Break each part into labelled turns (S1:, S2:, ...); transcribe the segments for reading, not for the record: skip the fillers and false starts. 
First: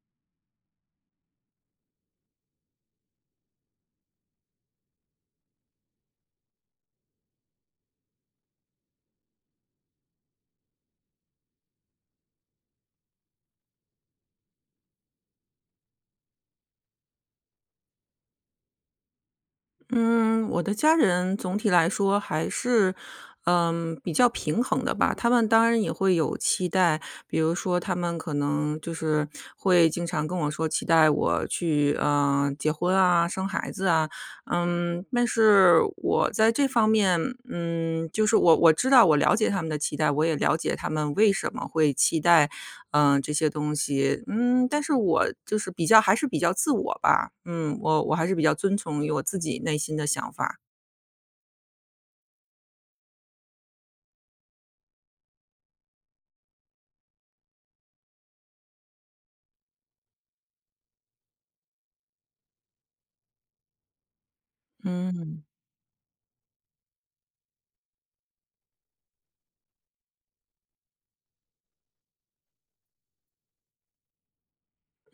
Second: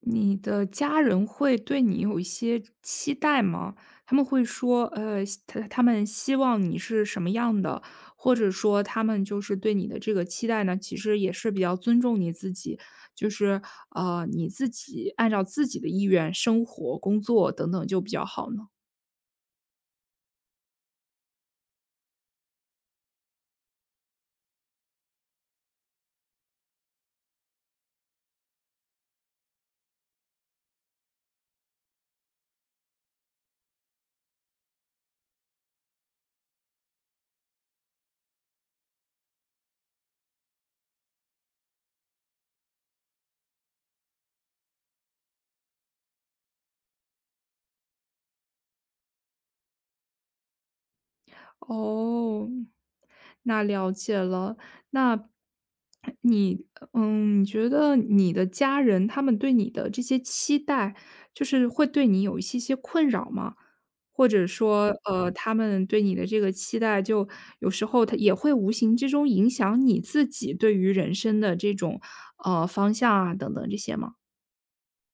S1: 你的家人会对你有一些期待吗？他们会说，他们希望你是什么样的，或者说他们就是对你的这个期待呢，其实也是比较尊重你自己，就是你自己按照自己的意愿生活、工作等等就比较好呢？
S2: 嗯，我的家人总体来说还是，比较平衡的吧。他们当然也会有期待，比如说他们可能就是会经常跟我说期待我去，结婚啊、生孩子啊。但是我在这方面，就是我知道我了解他们的期待，我也了解他们为什么会期待，这些东西。嗯，但是我就是比较还是比较自我吧，我还是比较遵从于我自己内心的想法。
S1: 哦，那了解了。那你你觉得你的家人他们对你的这些期待，就是会对你有一些些困扰吗？或者说，
S2: 嗯。
S1: 他们对你的这个期待，就有时候他也会无形之中影响你自己对于人生的这种方向啊等等这些吗？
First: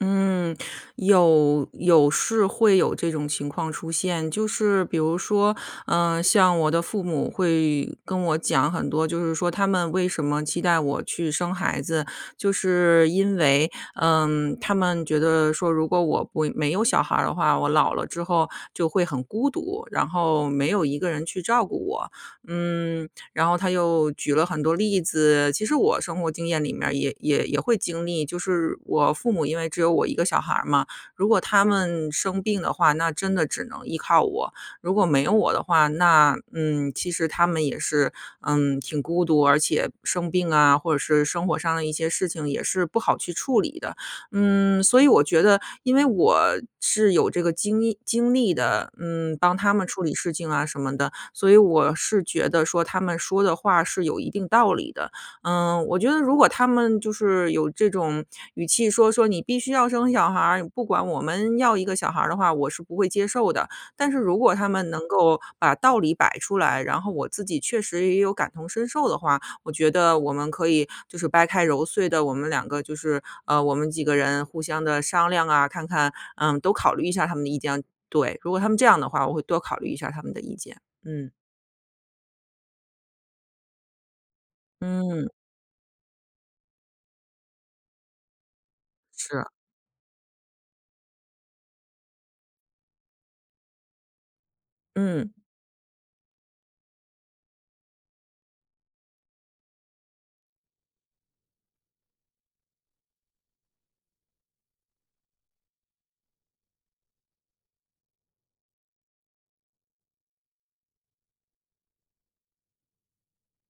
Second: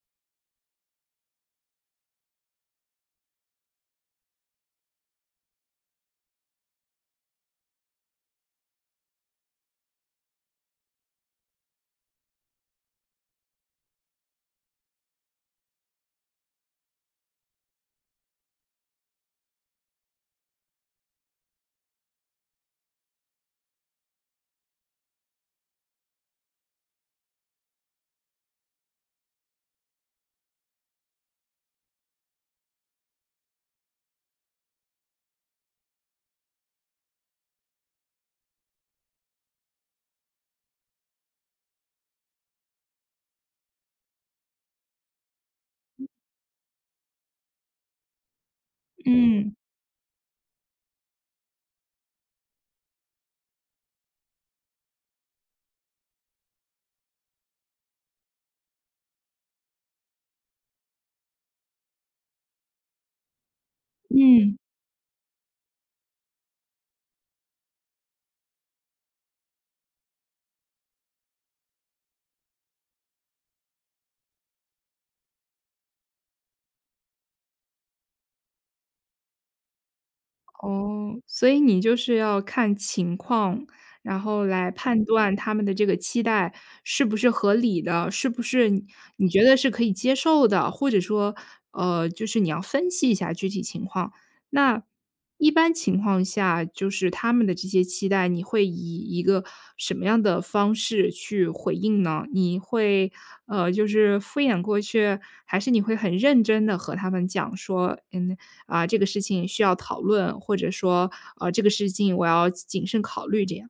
S2: 嗯，有是会有这种情况出现，就是比如说，像我的父母会跟我讲很多，就是说他们为什么期待我去生孩子，就是因为，他们觉得说，如果我不没有小孩儿的话，我老了之后就会很孤独，然后没有一个人去照顾我，嗯，然后他又举了很多例子。其实我生活经验里面儿也也会经历，就是我父母因为只有我一个小孩儿嘛，如果他们生病的话，那真的只能依靠我。如果没有我的话，那其实他们也是挺孤独，而且生病啊，或者是生活上的一些事情也是不好去处理的。所以我觉得，因为我是有这个经历的，
S1: 嗯
S2: 帮他们处理事情啊什么的，所以我是觉得说他们说的话是有一定道理的。我觉得如果他们就是有这种语气说你必须要生小孩儿，不管我们要一个小孩儿的话，我是不会接受的。但是如果
S1: 嗯。
S2: 他们能够把道理摆出来，然后我自己确实也有感同身受的话，我觉得我们可以就是掰开揉碎的，我们两个就是我们几个人互相的商量啊，看看都考虑一下他们的意见。对，如果他们这样的话，我会多考虑一下他们的意见。
S1: 哦，
S2: 嗯，
S1: 所以你就是要看情况，然后来判
S2: 嗯，
S1: 断他们的这个期待是不是合理的，是不是你觉
S2: 是。
S1: 得是可以接受的，或者说，就是你要分析一下具体情况，那
S2: 嗯，
S1: 一般情况下，就是他们的这些期待，你会以一个什么样的方式去回应呢？你会，就是敷衍过去，还是你会很认真的和他们讲说，嗯，啊，这个事情需要讨论，或者说，这个事情我要谨慎考虑这样？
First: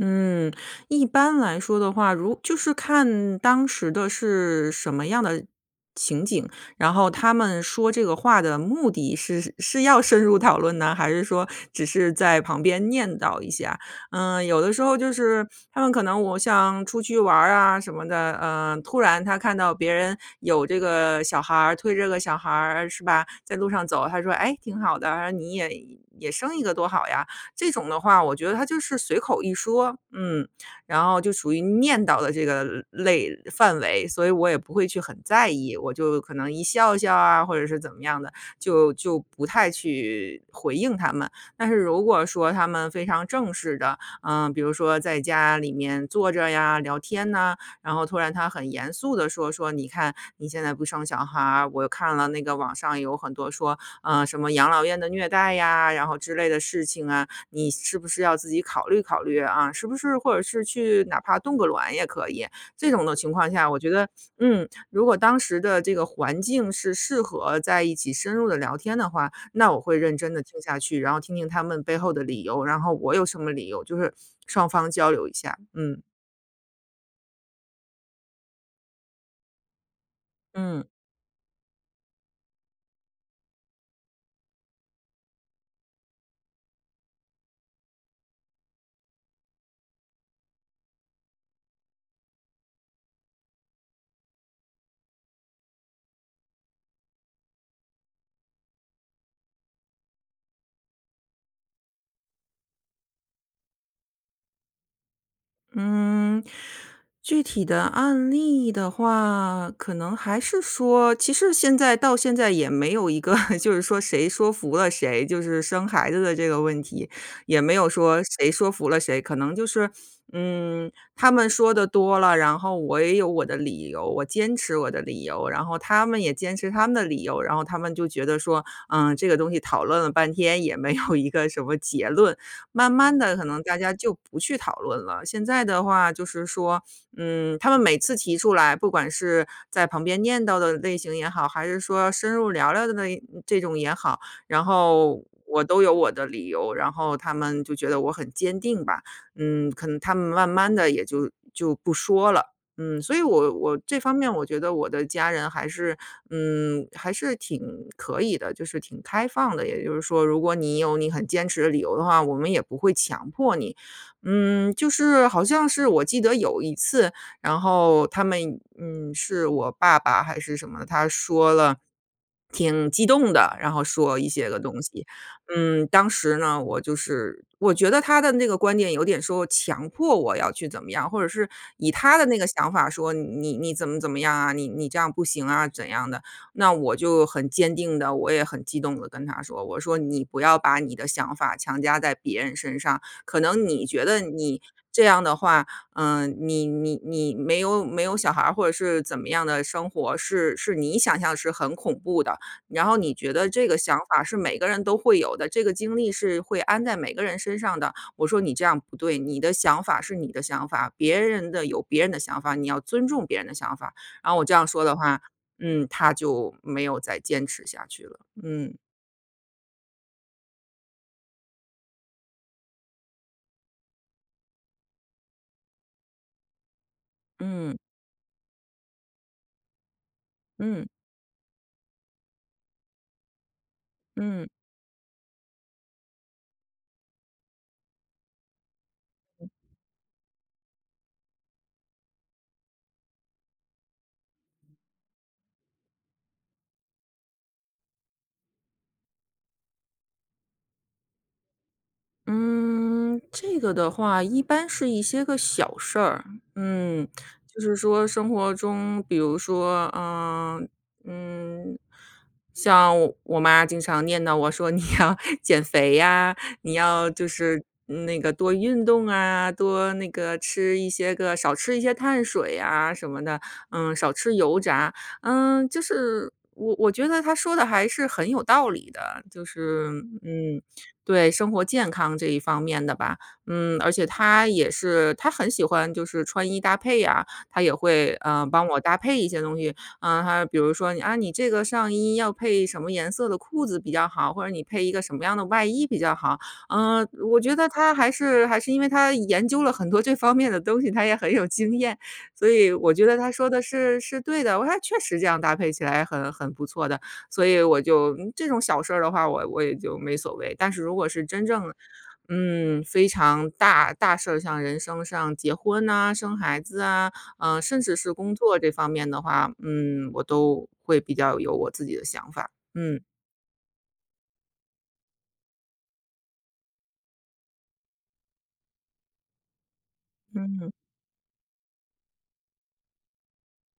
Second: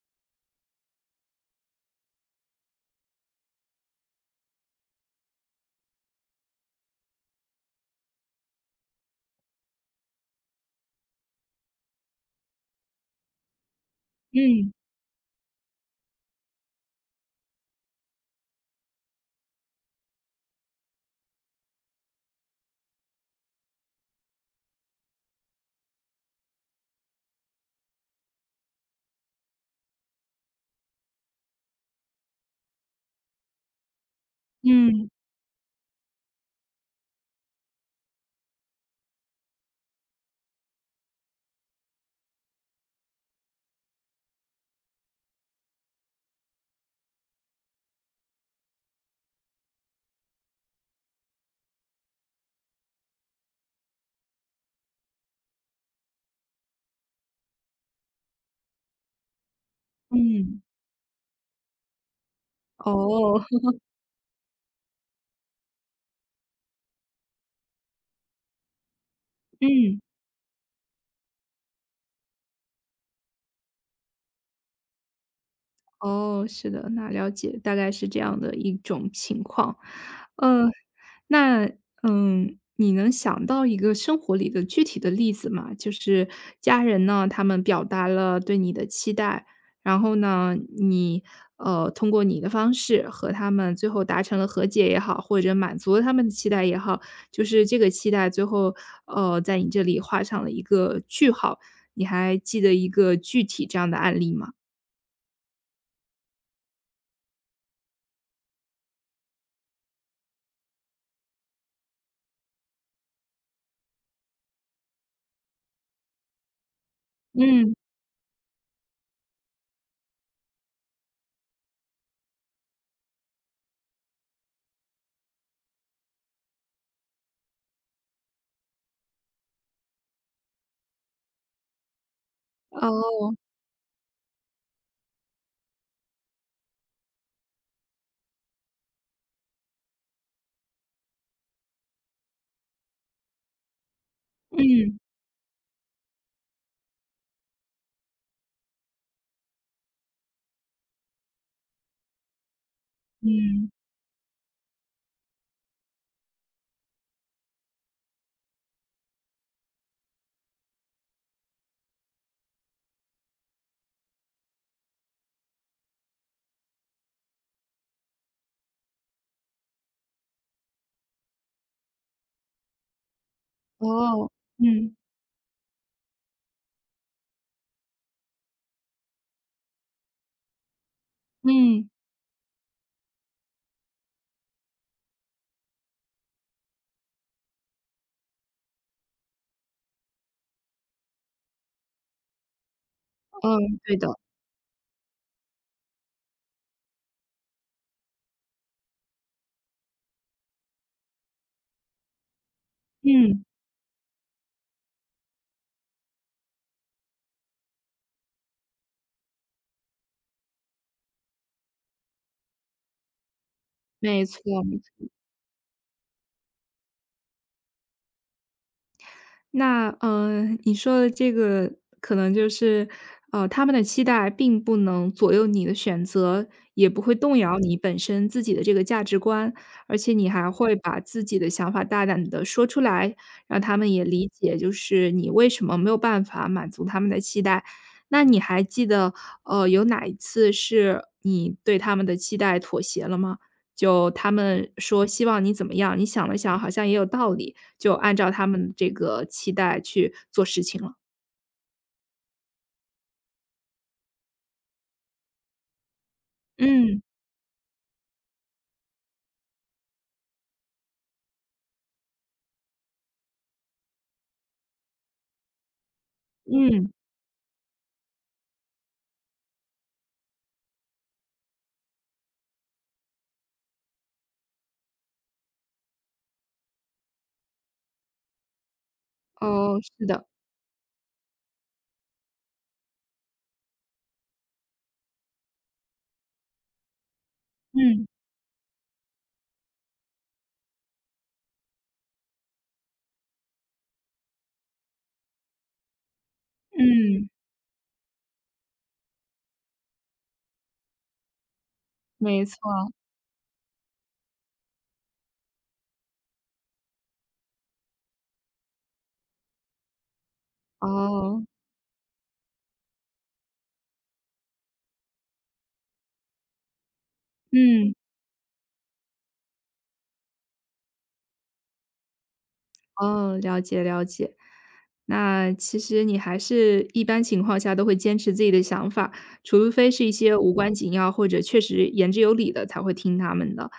S2: 嗯，一般来说的话，就是看当时的是什么样的情景，然后他们说这个话的目的是要深入讨论呢，还是说只是在旁边念叨一下？有
S1: 嗯，
S2: 的时候就是他们可能我像出去玩儿啊什么的，突然他看到别人有这个小孩儿推着个小孩儿是吧，在路上走，他说："哎，挺好的，你也也生一个多好呀。"这种的话，我觉得他就是随口一说，然后就属于念叨的这个类范围，所以我也不会去
S1: 嗯，
S2: 很在意，我就可能一笑笑啊，或者是怎么样的，就不太去回应他们。但是如果说他们非常正式的，比如说在家里面坐着呀、聊天呐、然后突然他很严肃的说，你看你现在不生小孩儿，我看了那个网上有很多说，什么养老院的虐待呀，然后之类的事情啊，你是不是要自己考虑考虑啊？是不是或者
S1: 嗯，
S2: 是去哪怕冻个卵也可以。这种的情
S1: 哦，
S2: 况下，我觉得，如果当时的这个环境是适合在一起深入的聊天的话，那我会
S1: 嗯。
S2: 认真的听下去，然后听听他们背后的理由，然后我有什么理由，就是双方交流一下。嗯。
S1: 哦，是的，那了解，大概是这样的一种情况。嗯，
S2: 嗯。
S1: 那，嗯，你能想到一个生活里的具体的例子吗？就是家人呢，他们表达了对你的期待，然后呢，你，通过你的方式和他们最后达成了和解也好，或者满足了他们的期待也好，就是这个期待最后，在你这里画上了一个句号，你还记得一个具体这样的案例吗？
S2: 嗯，具体的案例的话，可能还是说，其实现在到现在也没有一个 就是说谁说服了谁，就是生孩子的这个问题，也
S1: 嗯。
S2: 没有说谁说服了谁，可能就是，他们说的多了，然后我也有我的理由，我坚持我的理由，然后他们也坚持他们的理由，然后他们就觉得说，这个东西讨论了半天也没有一个什么结论，慢慢
S1: 哦，
S2: 的，可能大家就不去讨论了。现在的话就是说，他们每次提出来，不管是在旁边念叨的类型也好，还是说深入聊聊的这种也好，然
S1: 嗯，
S2: 后我都有我的理由，然后他们就觉得我很坚定吧。可能他们慢慢的就不说了。所以我
S1: 嗯，
S2: 我这方面我觉得我的家人还是，还是挺可以的，就是挺开放的。也就是说，如果你有你很坚持的理由的话，我们也不会强迫你。就是好像是我记得有一次，然后他们，是我爸爸还是什么，他说了挺激动的，然后说
S1: 哦，
S2: 一些个东
S1: 嗯，
S2: 西。当时呢，我就是我觉得他的那个观点有点说强迫我要去怎么样，或者是
S1: 嗯，
S2: 以他的那个想法说你怎么怎么样啊，你这样不行啊，怎样的？那我就很坚定的，我也很激动的跟他说，我说你不要把你的想法强加在别人身上，可
S1: 嗯，
S2: 能你
S1: 对
S2: 觉
S1: 的，
S2: 得你这样的话，你你没有小孩儿或者是怎么样的生活是你想象是很恐怖的，然后你觉
S1: 嗯，
S2: 得这个想法是每个人都会有的，这个经历是会安在每个人身上的。我说你这样不对，你的想法是你的想法，别人的有别人的想法，你要尊重别人的想法。
S1: 没
S2: 然后
S1: 错。
S2: 我这样说的话，他就没有再坚持下去了。嗯
S1: 那你说的这个可能就是，他们的期待并不能左右你的选择，也不会动摇你
S2: 嗯
S1: 本身自己的这个价值观，而且你还会
S2: 嗯
S1: 把自己的想法大胆的说出来，让他们也理
S2: 嗯。
S1: 解，就是你为什么没有办法满足他们的期待。那你还记得，有哪一次是你对他们的期待妥协了吗？就他们说希望你怎么样，你想了想好像也有道理，就按照他们这个期待去做事情了。
S2: 嗯，这个的话一般是一些个小事儿，
S1: 嗯，
S2: 嗯，就是说生活中，比如说，嗯，像我妈经常念叨我说你要 减肥呀，你
S1: 嗯，
S2: 要就是那个多运动啊，多那个吃一些个少吃一些碳水啊什么的，少吃油炸，就是我觉得她说的还是很有道理的，
S1: 哦，是的，
S2: 嗯。对，生活健康这一方面的吧。而且他也是他很喜欢就是穿衣搭配呀，他也
S1: 嗯，
S2: 会，帮我搭配一些东西。他比如说："啊，你这个上衣要配什么颜色的裤子比较好？或者你配一个什么样的外衣比较好？"
S1: 嗯，
S2: 我觉得他还是因为他研究了很多这方面的东西，他也很有经验，
S1: 没
S2: 所
S1: 错，
S2: 以我觉得他说的是对的，我说："哎确实这样搭配起来很不错的。"所以我就这种小事儿的话，我也就没所谓。但是如果是
S1: 哦，
S2: 真正，非常大事儿，像人生上结婚呐、生孩子啊，甚
S1: 嗯。
S2: 至是工作这方面的话，我都会比较有我自己的想法。嗯
S1: 哦，了解了解。那其实你还是一般情况下都会坚持自己的想法，除非是一些无关
S2: 嗯，
S1: 紧要或者确实言之有理的才会听他们的。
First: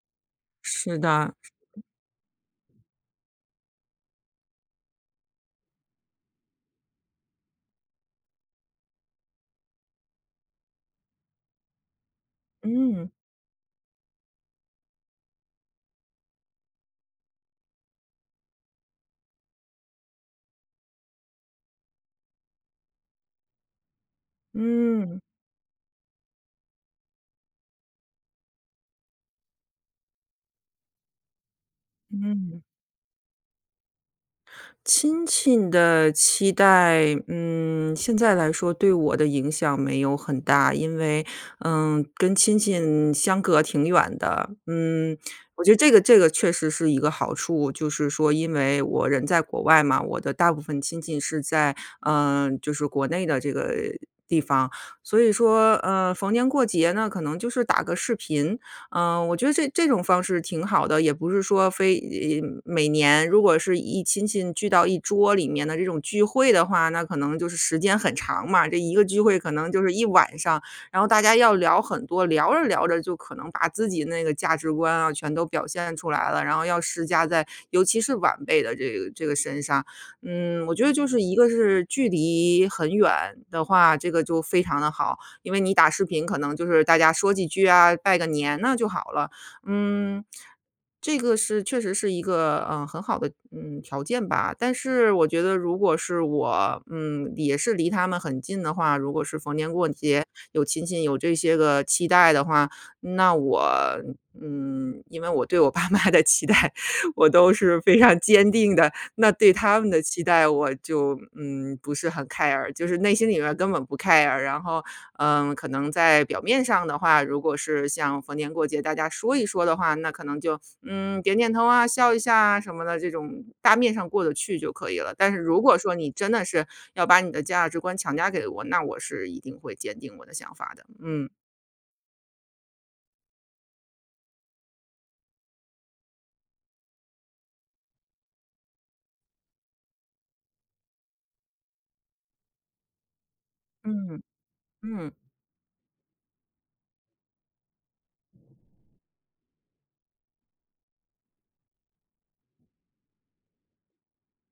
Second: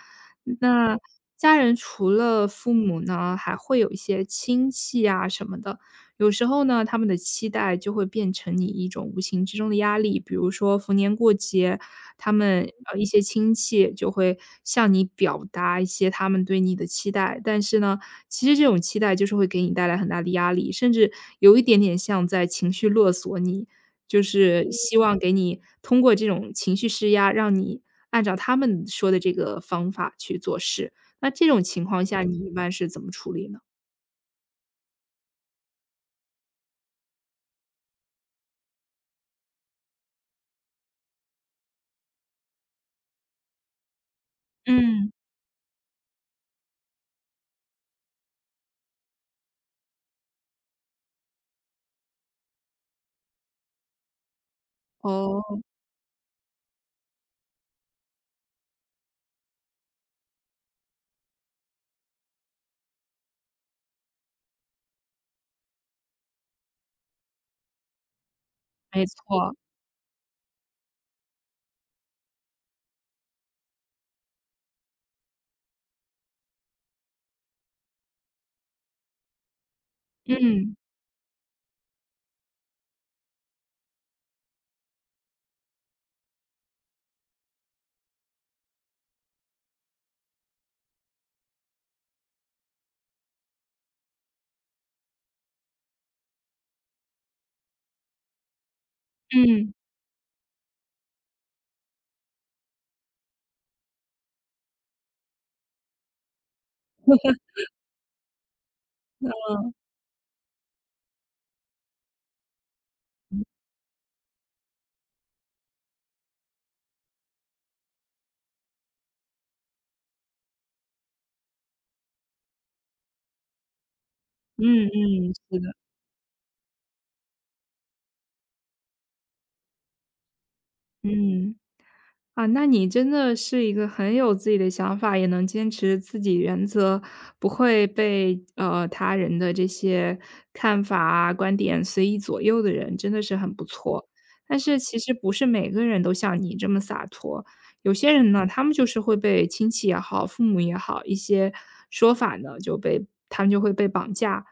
S1: 那
S2: 是的。
S1: 家人除了父母呢，还会有一些亲戚啊什么的。有时候呢，他们的期待就会变成你一种无形之中的压力。比如说逢年过节，他们一
S2: 嗯
S1: 些亲戚就会向你表达一些他们对你的期待，但是呢，其实这种期待就是会给你带来很大的压力，甚至有一点点像在情绪勒索你，就是嗯希望
S2: 嗯
S1: 给你通过这种情绪施压，让你按照他们说的这个方法去做事。那这种情况下，你一
S2: 嗯。
S1: 般是怎么处理呢？
S2: 亲戚的期待，现在来说对我的影响没有很大，因为，跟亲戚相隔挺远的。
S1: 嗯，
S2: 嗯，我觉得这个确实是一个好处，就是说因为我人在国外嘛，我的大部分亲戚是在，就是国内的这个地方，所以
S1: 哦，
S2: 说，逢年过节呢，可能就是打个视频，嗯，我觉得这种方式挺好的，也不是说非,每年如果是一亲戚聚到一桌里面的这种聚会的话，那可能就是时间很长嘛，这一个
S1: 没
S2: 聚会可
S1: 错，
S2: 能就是一晚上，然后大家要聊很多，聊着聊着就可能把自己那个价值观啊，全都表现出来了，然后要施加在尤其是晚辈的这个身上。嗯，
S1: 嗯，
S2: 我觉得就是一个是距离很远的话，这个就非常的好。因为你打视频可能就是大家说几句啊，拜个年那就好了。嗯，这个是确实是一个，很好的，嗯，条件吧。但是我觉得如果是我，也是离他们很近的话，如果是逢
S1: 嗯，
S2: 年过节有亲戚有这些个期待的话，那我因为我对我爸妈的期待 我都是非常坚定的，那对他们的期待我就，嗯，不是很 care，就是内心里面根本不 care，然后嗯，可能在表面上的话，如果是像逢年过节大家说一说的话，那可能就点点头啊、笑一下啊什么的，这种大面上过得去就
S1: 嗯
S2: 可以了。
S1: 嗯，
S2: 但是
S1: 是
S2: 如
S1: 的，
S2: 果说你真的是要把你的价值观强加给我，那我是一定会坚定我的想法的。嗯
S1: 嗯。啊，那你真的是一个很有自己的想法，也能坚持自己原则，不会被他人的这些看法啊、观点随意左右的人，真的是很不错。
S2: 嗯
S1: 但是其
S2: 嗯
S1: 实不是每个人都像你这么洒脱，有些人呢，他们就是会被亲戚也好、父母也好一些说法呢，就被他们就会被绑架，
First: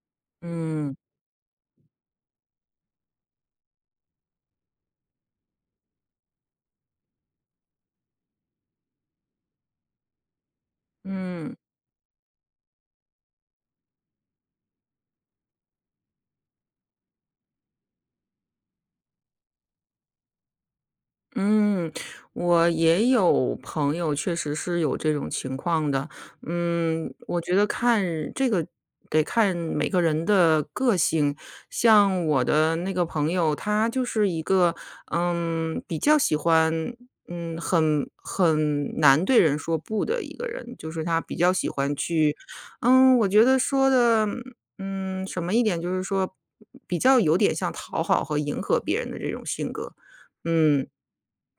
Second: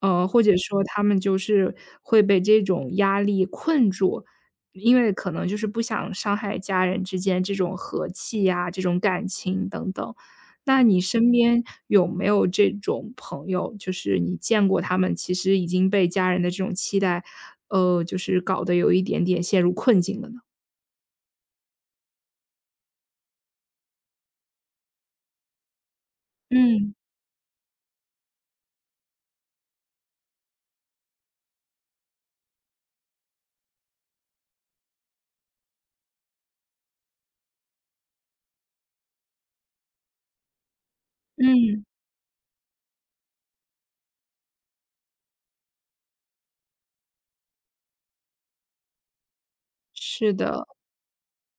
S1: 或者说
S2: 嗯
S1: 他们就是会被这种压力困住。因为可能就是不想伤害家人之间这种和气呀、这种感情等等。那你身
S2: 嗯。
S1: 边有没有这种朋友，就是你见过他们其实已经被家人的这种期待，就是搞得有一点点陷入困境了呢？
S2: 嗯，我也有朋友确实是有这种情况的。
S1: 嗯，
S2: 嗯，我觉得看这个得看每个人的个性。像我的那个朋友，他就是一个，嗯，比较喜欢，嗯，很难对人说不的一个人。就是他比较喜
S1: 嗯，
S2: 欢去，嗯，我觉得说的，嗯，什么一点，就是说比较有点像讨好和迎合别人的这种性格。
S1: 是的，
S2: 嗯。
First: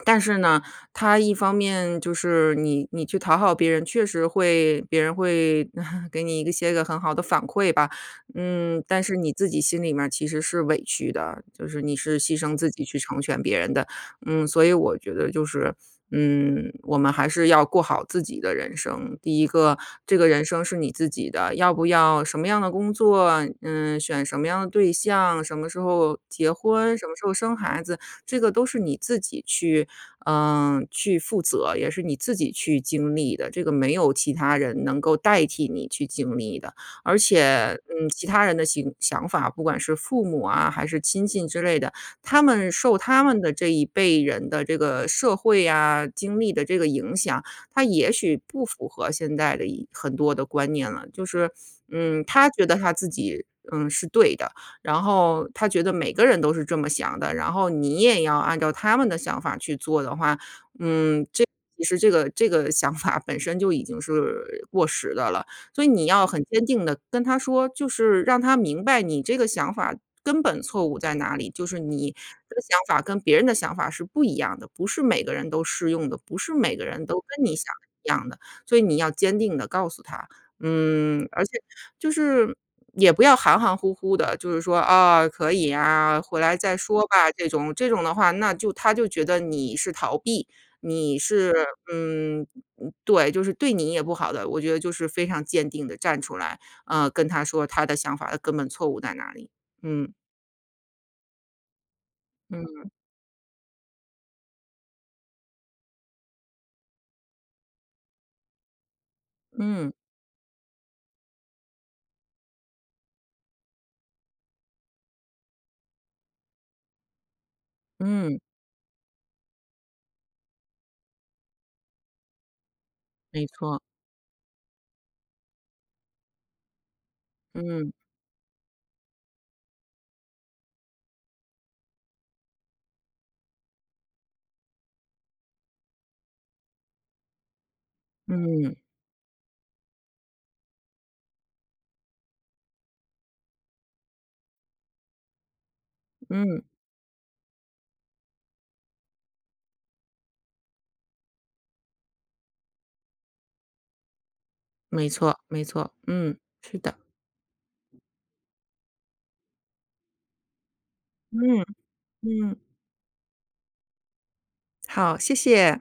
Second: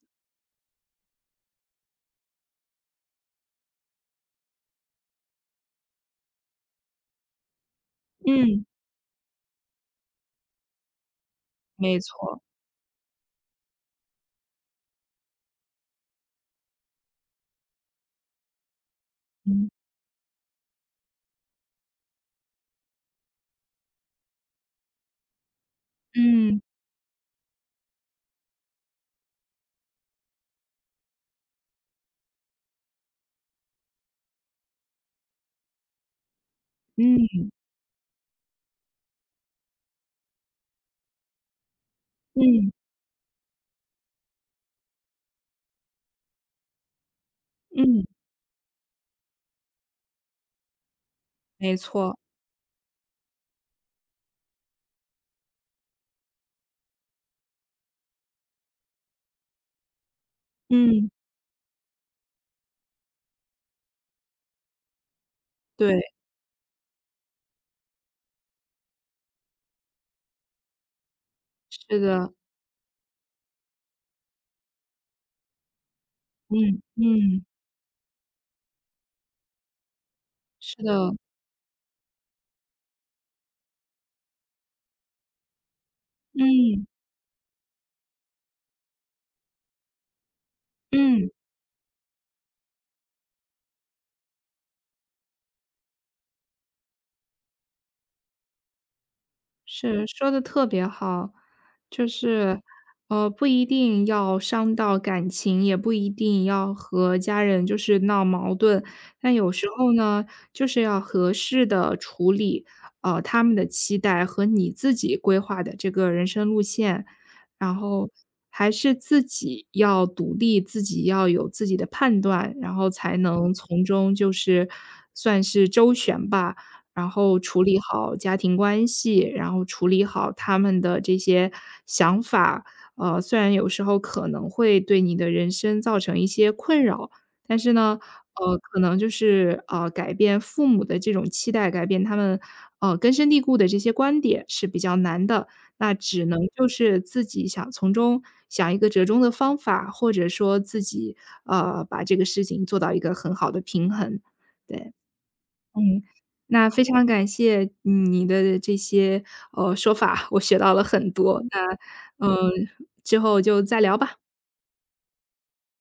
S2: 但是呢，他一方面就是你去讨好别人，确实会别人会 给你一些个很好的反馈吧，
S1: 嗯，
S2: 嗯，但是你自己心里面儿其实是委屈的，就是你
S1: 没
S2: 是牺
S1: 错，
S2: 牲自己去成全别人的，嗯，所以我觉得就是。嗯，我们还是要过好自己的人生。第一
S1: 嗯，
S2: 个，这个人生是你自己的，要不要什么样的工作，嗯，选什么样的对象，什么时候结
S1: 嗯，
S2: 婚，什么时候生孩子，这个都是你自己去嗯，去负责，也是你自己去经历的，这个没有其他人能够代替你去经历的。而
S1: 嗯，
S2: 且，嗯，其他人的想法，不管是父母啊，还是亲戚之类的，他
S1: 嗯，
S2: 们受他们的这一辈人的这个社会啊经历的这个影响，他
S1: 嗯，
S2: 也许不符合现在的一很多的观念了。就是，
S1: 没错，
S2: 嗯，他觉得他自己，嗯，是对的，然后他觉得每个人都是这么想的，然后你也要按照他们的想法去做的话，
S1: 嗯，
S2: 嗯，其实这个想法本身就已经是过时的了。所以
S1: 对，
S2: 你要很坚定的跟他说，就是让他明白你这个想法根本错误在哪里，就是
S1: 是
S2: 你
S1: 的，
S2: 的想法跟别人的想法是不一样的，不是每个人都适用的，不是每
S1: 嗯，
S2: 个人都跟
S1: 嗯，
S2: 你想的一样的，所以你要坚定的告诉他。
S1: 是的，
S2: 嗯，而且就是也不要含含糊糊的，就是说，啊，可以啊，回来再
S1: 嗯，
S2: 说吧，这种的话，那就他就觉得你是逃避，你
S1: 嗯。
S2: 是嗯，嗯对，就是对你也不好的。我觉得就是非常坚定的站出来，跟他说他的想法的根本错误在哪里。
S1: 是，
S2: 嗯，
S1: 说的特别好。就是，
S2: 嗯，
S1: 不一定要伤到感情，也不一定要和家人就是闹矛盾，但有时候
S2: 嗯，
S1: 呢，就是要合适的处理，他们的期待和你自己规划的这个人生路线。然后
S2: 嗯，
S1: 还是自己要独立，自己要有自己的判断，然后才
S2: 没
S1: 能
S2: 错，
S1: 从中就是算是周旋吧。然后处理
S2: 嗯，
S1: 好家庭关系，然后处理好他们的这些想法。虽然有时候可能会对你的人生造成一些困扰，但是呢，呃，
S2: 嗯，
S1: 可能就是呃，改变父母的这种期待，改变他们根深蒂固的这些观点是比较难的。那只能
S2: 嗯，
S1: 就是自己想从中想一个折中的方法，或者说自己把这个事情做到一个很好的平衡，对。
S2: 没错，没错，嗯，
S1: 那
S2: 是
S1: 非
S2: 的，
S1: 常感谢你的这些，说法，我学到了很多，
S2: 嗯，
S1: 那，
S2: 嗯，
S1: 之后就再聊吧。
S2: 好，谢谢。